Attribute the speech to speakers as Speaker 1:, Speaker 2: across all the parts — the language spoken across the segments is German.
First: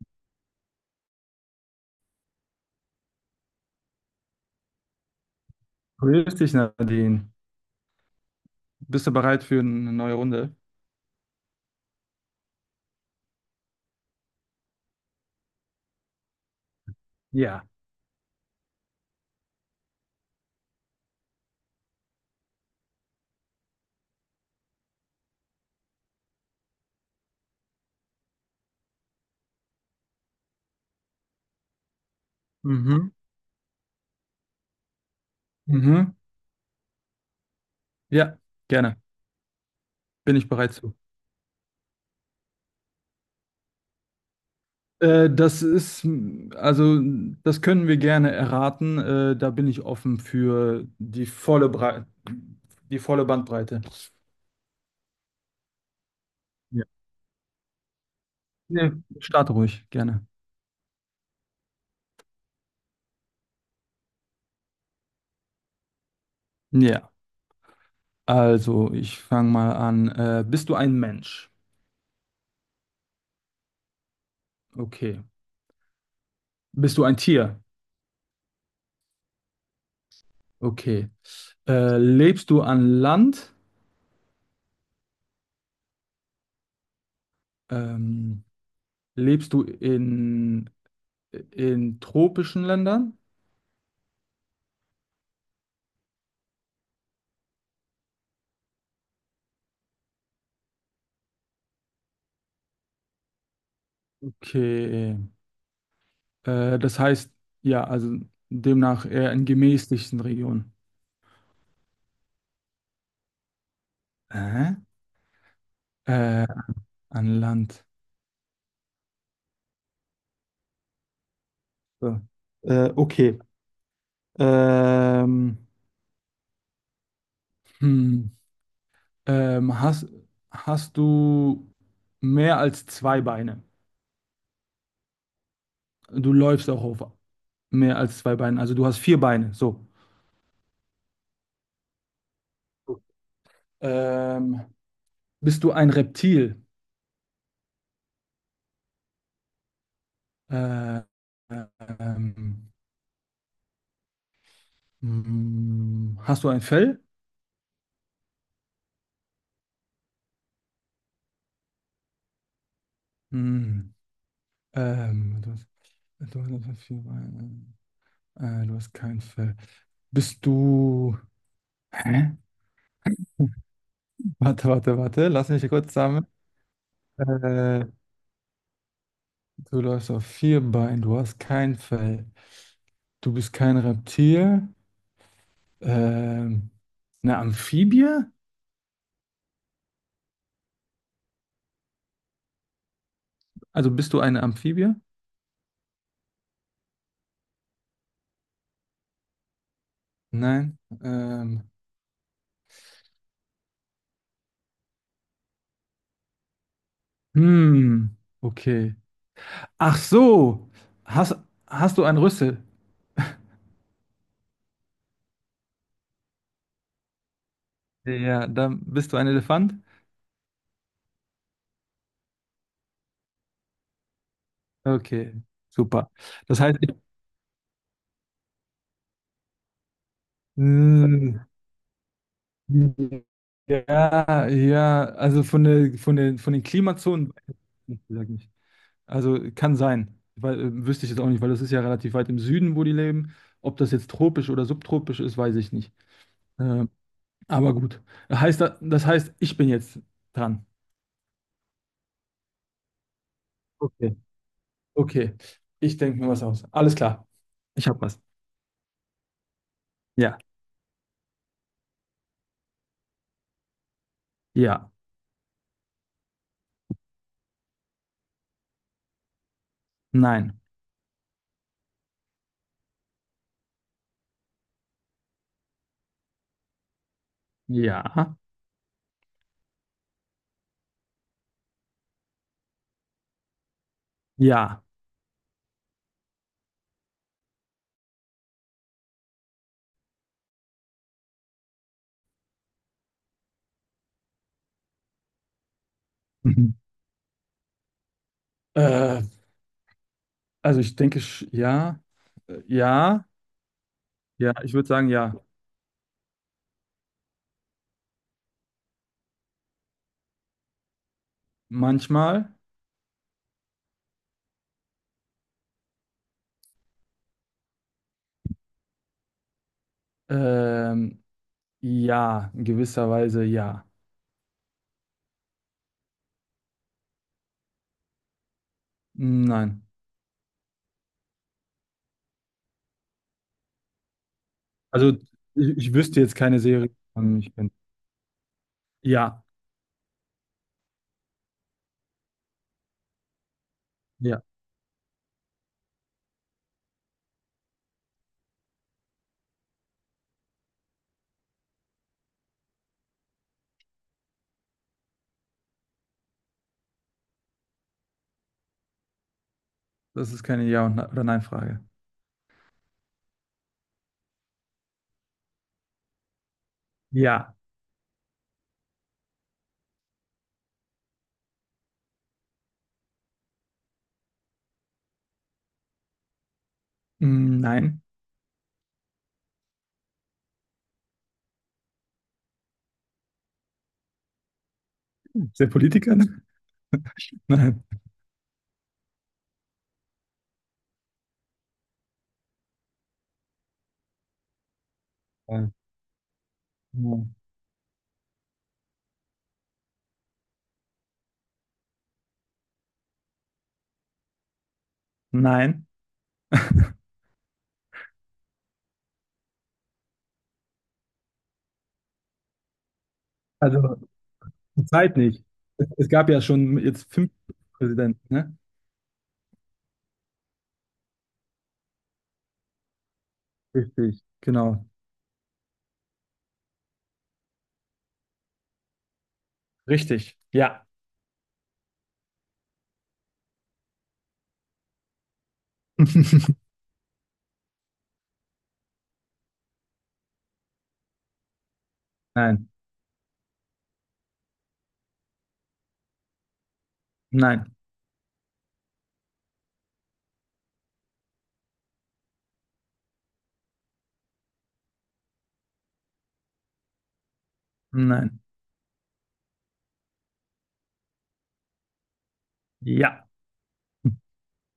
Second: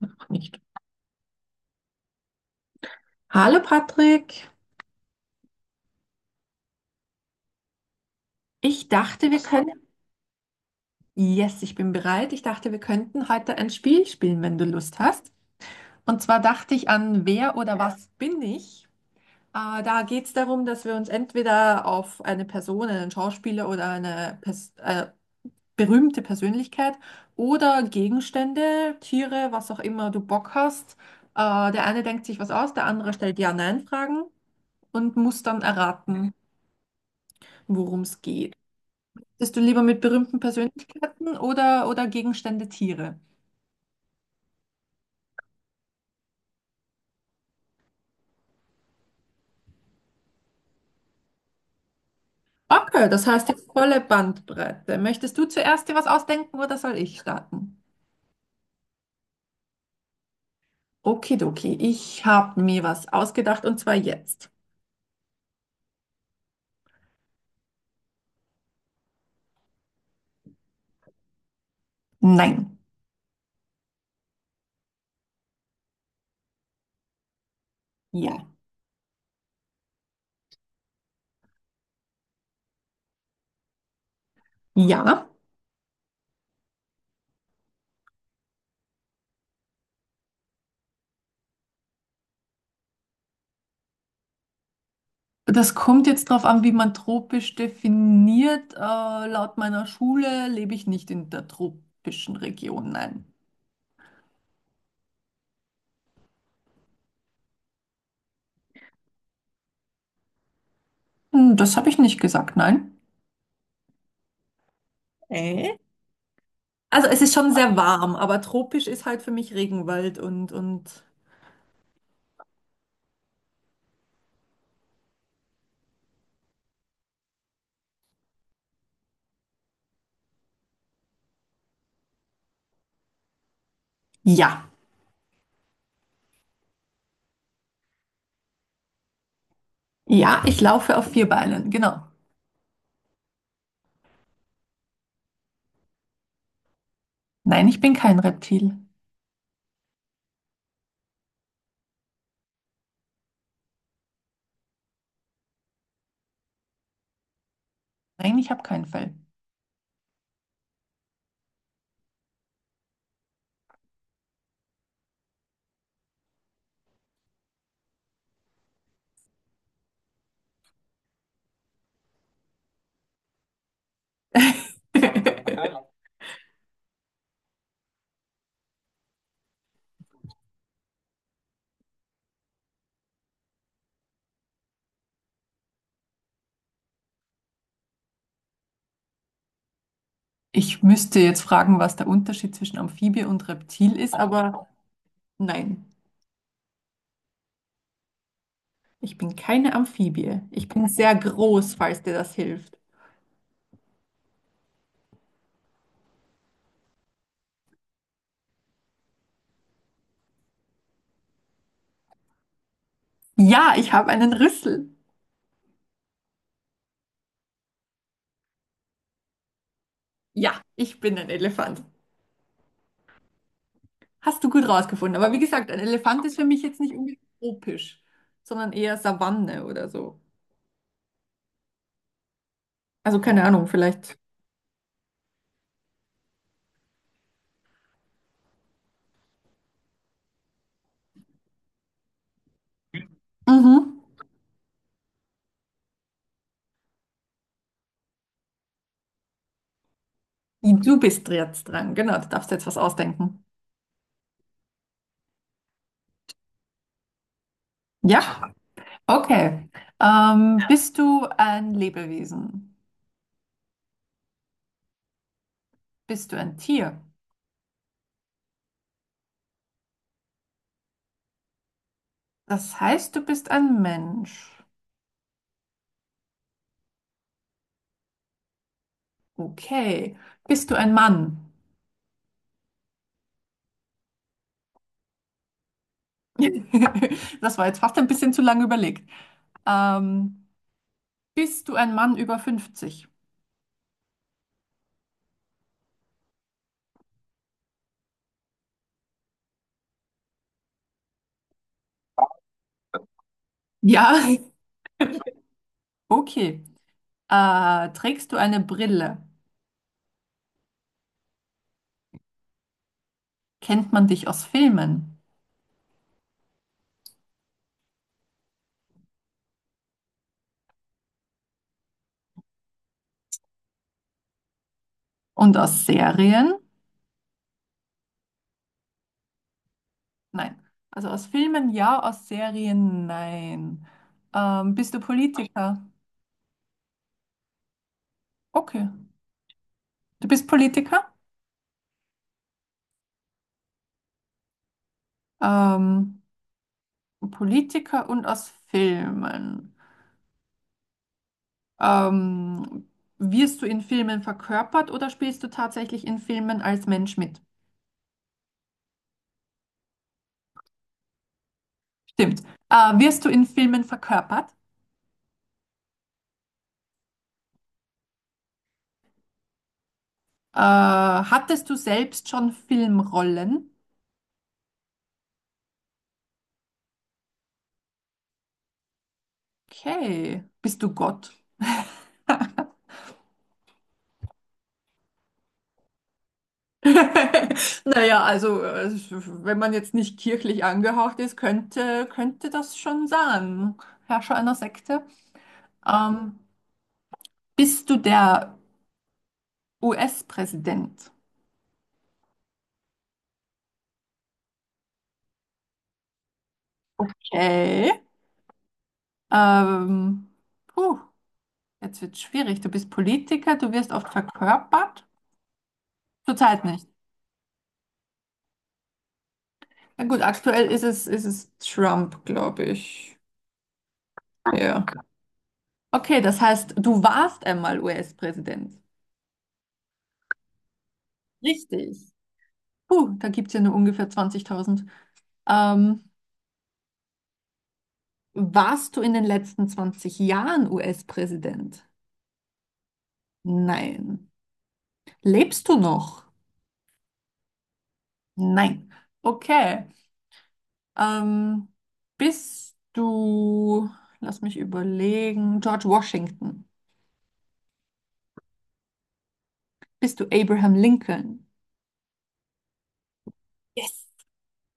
Speaker 1: Noch nicht. Hallo Patrick,
Speaker 2: Grüß dich, Nadine.
Speaker 1: ich
Speaker 2: Bist du
Speaker 1: dachte, wir
Speaker 2: bereit für
Speaker 1: können.
Speaker 2: eine neue Runde?
Speaker 1: Yes, ich bin bereit. Ich dachte, wir könnten heute ein Spiel spielen, wenn du Lust hast. Und zwar dachte ich an Wer
Speaker 2: Ja.
Speaker 1: oder was bin ich? Da geht es darum, dass wir uns entweder auf eine Person, einen Schauspieler oder eine Pers berühmte Persönlichkeit oder Gegenstände, Tiere, was auch immer du Bock hast. Der eine denkt sich was aus, der
Speaker 2: Mhm.
Speaker 1: andere stellt Ja-Nein-Fragen und muss dann
Speaker 2: Mhm.
Speaker 1: erraten, worum es
Speaker 2: Ja,
Speaker 1: geht.
Speaker 2: gerne.
Speaker 1: Bist du lieber mit
Speaker 2: Bin
Speaker 1: berühmten
Speaker 2: ich bereit zu.
Speaker 1: Persönlichkeiten oder Gegenstände, Tiere?
Speaker 2: Das ist, also, das können wir gerne erraten. Da bin ich offen für die
Speaker 1: Okay,
Speaker 2: volle
Speaker 1: das heißt jetzt
Speaker 2: Bandbreite.
Speaker 1: volle Bandbreite. Möchtest du zuerst dir was ausdenken oder
Speaker 2: Ja.
Speaker 1: soll ich starten?
Speaker 2: Nee, start ruhig, gerne.
Speaker 1: Okidoki, ich habe mir was ausgedacht und zwar jetzt.
Speaker 2: Ja, also, ich fange mal an. Bist du ein Mensch?
Speaker 1: Nein.
Speaker 2: Okay. Bist du ein Tier?
Speaker 1: Ja.
Speaker 2: Okay. Lebst du an Land?
Speaker 1: Ja.
Speaker 2: Ähm, Lebst du in tropischen Ländern?
Speaker 1: Das kommt jetzt drauf an, wie man tropisch definiert. Laut meiner Schule lebe ich nicht in der tropischen Region, nein.
Speaker 2: Okay. Das heißt, ja, also demnach eher in gemäßigten Regionen.
Speaker 1: Hm, das habe ich nicht gesagt, nein.
Speaker 2: Hä?
Speaker 1: Äh?
Speaker 2: Äh,
Speaker 1: Also es ist
Speaker 2: an
Speaker 1: schon sehr
Speaker 2: Land.
Speaker 1: warm, aber tropisch ist halt für mich Regenwald und
Speaker 2: So. Okay. Ähm, hm. Ähm, hast, hast du mehr als zwei Beine?
Speaker 1: ja,
Speaker 2: Du läufst auch auf mehr als zwei Beinen. Also du hast vier Beine. So.
Speaker 1: ja, ich laufe auf vier Beinen, genau.
Speaker 2: Ähm, bist du ein Reptil?
Speaker 1: Nein, ich bin kein Reptil.
Speaker 2: Äh, ähm, Hast du ein Fell?
Speaker 1: Nein, ich habe kein Fell.
Speaker 2: Hm. Ähm, du hast, du hast vier Beine. Du hast kein Fell. Bist du. Hä? Warte, warte, warte. Lass mich kurz sammeln. Äh, du läufst auf vier Beinen. Du hast kein Fell. Du bist kein Reptil. Ähm, eine Amphibie?
Speaker 1: Ich müsste jetzt fragen, was der Unterschied zwischen Amphibie und
Speaker 2: Also
Speaker 1: Reptil
Speaker 2: bist
Speaker 1: ist,
Speaker 2: du eine
Speaker 1: aber
Speaker 2: Amphibie?
Speaker 1: nein, ich bin keine Amphibie. Ich
Speaker 2: Nein.
Speaker 1: bin sehr
Speaker 2: Ähm,
Speaker 1: groß, falls dir das hilft.
Speaker 2: hm. Okay. Ach so. Hast, hast du einen Rüssel?
Speaker 1: Ja, ich habe einen Rüssel.
Speaker 2: Ja, dann bist du ein Elefant?
Speaker 1: Ja, ich bin ein Elefant. Hast du gut rausgefunden. Aber
Speaker 2: Okay,
Speaker 1: wie gesagt, ein
Speaker 2: super.
Speaker 1: Elefant ist für
Speaker 2: Das
Speaker 1: mich
Speaker 2: heißt,
Speaker 1: jetzt
Speaker 2: ich,
Speaker 1: nicht unbedingt tropisch, sondern eher Savanne oder so.
Speaker 2: mm,
Speaker 1: Also keine Ahnung, vielleicht.
Speaker 2: ja, ja, also von den Klimazonen, sag ich. Also kann sein, weil, wüsste ich jetzt auch nicht, weil das ist ja relativ weit im Süden, wo die leben. Ob das
Speaker 1: Mhm.
Speaker 2: jetzt tropisch oder subtropisch ist, weiß ich nicht. Ähm, aber gut. Heißt, das heißt, ich bin jetzt dran.
Speaker 1: Du bist jetzt dran. Genau, du darfst jetzt was ausdenken.
Speaker 2: Okay. Okay. Ich denke mir was aus. Alles klar. Ich habe was.
Speaker 1: Ja, okay.
Speaker 2: Ja.
Speaker 1: Bist du ein Lebewesen?
Speaker 2: Ja.
Speaker 1: Bist du ein Tier?
Speaker 2: Nein.
Speaker 1: Das heißt, du bist ein Mensch.
Speaker 2: Ja.
Speaker 1: Okay. Bist du ein Mann?
Speaker 2: Ja.
Speaker 1: Das war jetzt fast ein bisschen zu lange überlegt. Ähm, bist du ein Mann über 50?
Speaker 2: Mhm. Äh, also ich denke, ja, ja,
Speaker 1: Ja.
Speaker 2: ja, ich würde sagen, ja.
Speaker 1: Okay. Ah, trägst du eine Brille?
Speaker 2: Manchmal,
Speaker 1: Kennt man dich aus Filmen?
Speaker 2: ähm, ja, in gewisser Weise, ja.
Speaker 1: Und aus Serien?
Speaker 2: Nein.
Speaker 1: Nein. Also aus Filmen ja, aus Serien nein. Bist du
Speaker 2: Also
Speaker 1: Politiker?
Speaker 2: ich wüsste jetzt keine Serie, von ich bin.
Speaker 1: Okay.
Speaker 2: Ja,
Speaker 1: Du bist Politiker?
Speaker 2: ja,
Speaker 1: Ähm, Politiker und aus Filmen. Ähm, wirst du in Filmen verkörpert oder spielst du tatsächlich in Filmen als Mensch mit?
Speaker 2: das ist keine Ja- und Ne- oder Nein-Frage.
Speaker 1: Stimmt. Wirst du in Filmen verkörpert?
Speaker 2: Ja,
Speaker 1: Hattest du selbst schon Filmrollen?
Speaker 2: mm, nein.
Speaker 1: Okay, bist du Gott?
Speaker 2: Ist der Politiker? Ne?
Speaker 1: Naja, also wenn man jetzt nicht kirchlich angehaucht ist, könnte das schon sein, Herrscher einer Sekte.
Speaker 2: Nein.
Speaker 1: Ähm,
Speaker 2: Ja.
Speaker 1: bist du der US-Präsident?
Speaker 2: Nein.
Speaker 1: Okay. Ähm, puh, jetzt wird schwierig. Du bist Politiker, du wirst
Speaker 2: Also
Speaker 1: oft
Speaker 2: zur
Speaker 1: verkörpert.
Speaker 2: Zeit nicht. Es gab ja
Speaker 1: Zurzeit
Speaker 2: schon
Speaker 1: nicht.
Speaker 2: jetzt 5 Präsidenten, ne?
Speaker 1: Na gut, aktuell ist es Trump, glaube ich.
Speaker 2: Richtig, genau.
Speaker 1: Ja. Okay, das heißt, du warst einmal US-Präsident.
Speaker 2: Richtig. Ja.
Speaker 1: Richtig. Puh, da gibt es ja nur ungefähr 20.000. Ähm, warst du in den letzten 20 Jahren US-Präsident?
Speaker 2: Nein,
Speaker 1: Nein. Lebst du noch?
Speaker 2: nein,
Speaker 1: Nein. Okay. Ähm, bist du, lass mich überlegen, George Washington?
Speaker 2: nein.
Speaker 1: Bist du Abraham Lincoln?
Speaker 2: Ja.
Speaker 1: Yes,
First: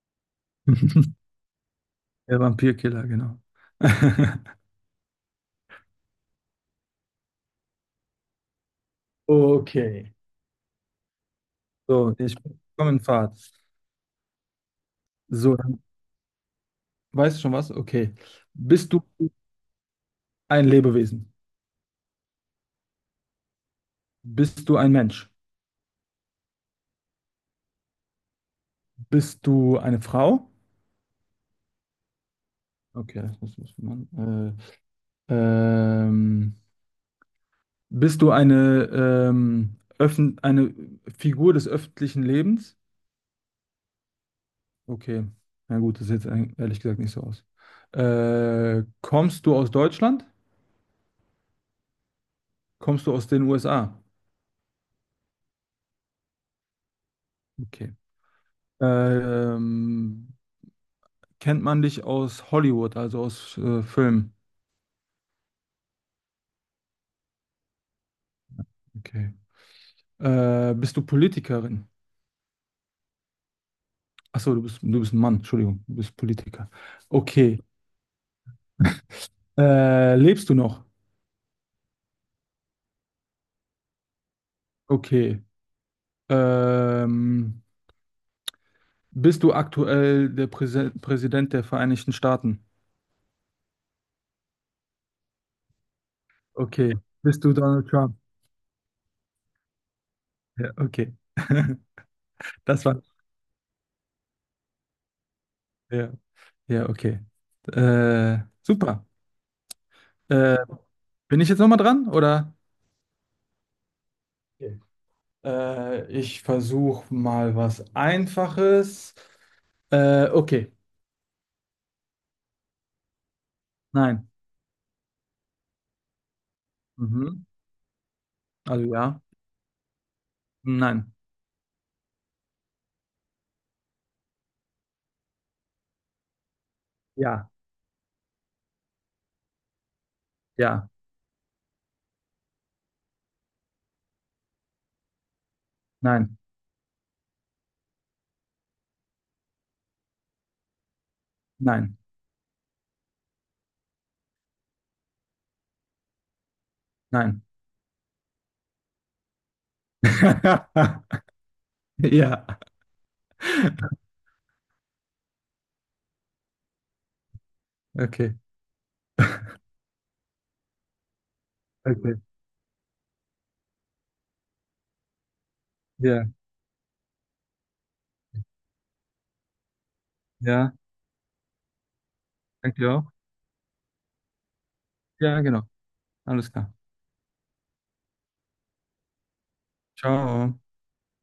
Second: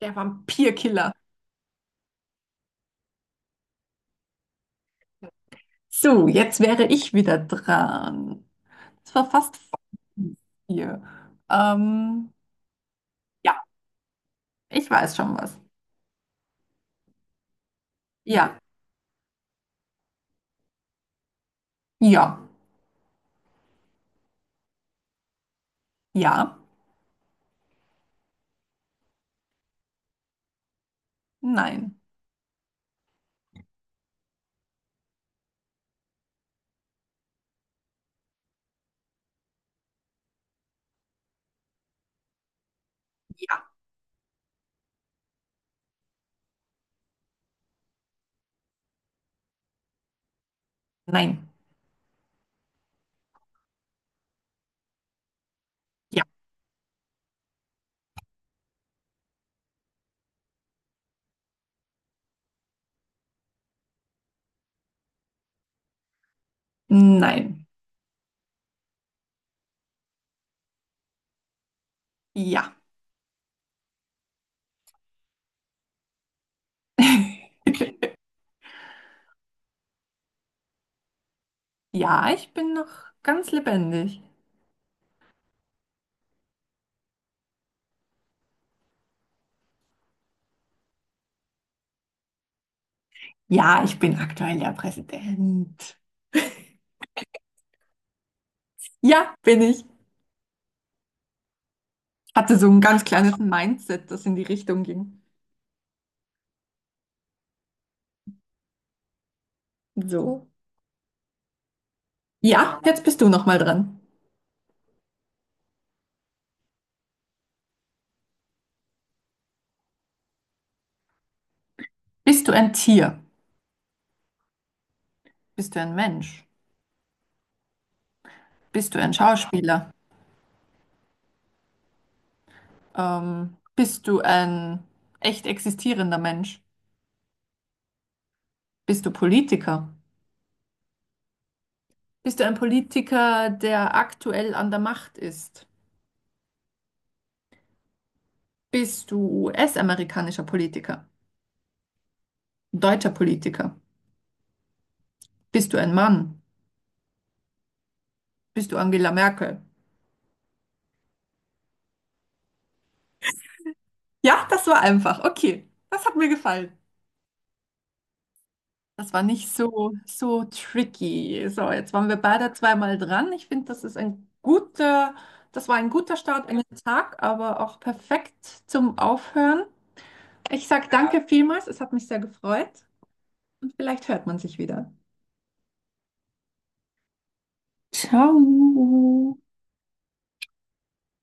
Speaker 1: der Vampirkiller.
Speaker 2: Der Vampirkiller, genau.
Speaker 1: So, jetzt wäre ich wieder dran. Es war fast
Speaker 2: Okay.
Speaker 1: hier.
Speaker 2: So,
Speaker 1: Ähm,
Speaker 2: ich komme in Fahrt.
Speaker 1: ja, ich weiß schon
Speaker 2: So,
Speaker 1: was.
Speaker 2: dann weißt du schon was? Okay.
Speaker 1: Ja,
Speaker 2: Bist du ein Lebewesen?
Speaker 1: ja.
Speaker 2: Bist du ein Mensch?
Speaker 1: Ja,
Speaker 2: Bist du eine Frau?
Speaker 1: nein,
Speaker 2: Okay, das muss man. Äh, ähm, bist du eine, öffn eine Figur des öffentlichen Lebens?
Speaker 1: Ja,
Speaker 2: Okay. Na gut, das sieht jetzt ehrlich gesagt nicht so aus. Kommst du aus Deutschland?
Speaker 1: nein,
Speaker 2: Kommst du aus den USA?
Speaker 1: ja,
Speaker 2: Okay. Ähm, kennt man dich aus Hollywood, also aus Filmen?
Speaker 1: nein,
Speaker 2: Okay. Bist du Politikerin?
Speaker 1: ja.
Speaker 2: Achso, du bist ein Mann, Entschuldigung, du bist Politiker. Okay. Lebst du noch?
Speaker 1: Ja, ich bin noch ganz lebendig.
Speaker 2: Okay. Ähm, bist du aktuell der Präse Präsident der Vereinigten Staaten?
Speaker 1: Ja, ich bin aktuell der Präsident.
Speaker 2: Okay. Bist du Donald Trump?
Speaker 1: Ja, bin ich.
Speaker 2: Ja, okay.
Speaker 1: Hatte so ein
Speaker 2: Das war.
Speaker 1: ganz kleines Mindset, das in die Richtung ging.
Speaker 2: Ja, ja, okay. Super.
Speaker 1: So.
Speaker 2: Äh, bin ich jetzt nochmal dran, oder?
Speaker 1: Ja, jetzt bist du noch mal dran.
Speaker 2: Okay. Ich versuche mal was Einfaches. Okay.
Speaker 1: Bist du ein Tier?
Speaker 2: Nein.
Speaker 1: Bist du ein Mensch?
Speaker 2: Mhm. Also
Speaker 1: Bist du ein
Speaker 2: ja.
Speaker 1: Schauspieler?
Speaker 2: Nein.
Speaker 1: Bist du ein echt existierender Mensch?
Speaker 2: Ja.
Speaker 1: Bist du Politiker?
Speaker 2: Ja.
Speaker 1: Bist du ein Politiker, der aktuell an der Macht ist?
Speaker 2: Nein.
Speaker 1: Bist du US-amerikanischer Politiker?
Speaker 2: Nein.
Speaker 1: Deutscher Politiker? Bist du ein Mann?
Speaker 2: Nein.
Speaker 1: Bist du Angela Merkel?
Speaker 2: Ja.
Speaker 1: Ja, das war einfach. Okay, das hat mir gefallen.
Speaker 2: Okay.
Speaker 1: Das war nicht so, so tricky. So, jetzt waren
Speaker 2: Okay.
Speaker 1: wir beide zweimal dran. Ich finde, das ist ein guter, das war ein guter
Speaker 2: Ja.
Speaker 1: Start in den Tag, aber auch perfekt zum Aufhören. Ich
Speaker 2: Ja.
Speaker 1: sage danke vielmals. Es hat mich sehr gefreut
Speaker 2: Danke dir auch.
Speaker 1: und vielleicht hört man sich wieder.
Speaker 2: Ja, genau. Alles klar.
Speaker 1: Ciao.
Speaker 2: Ciao.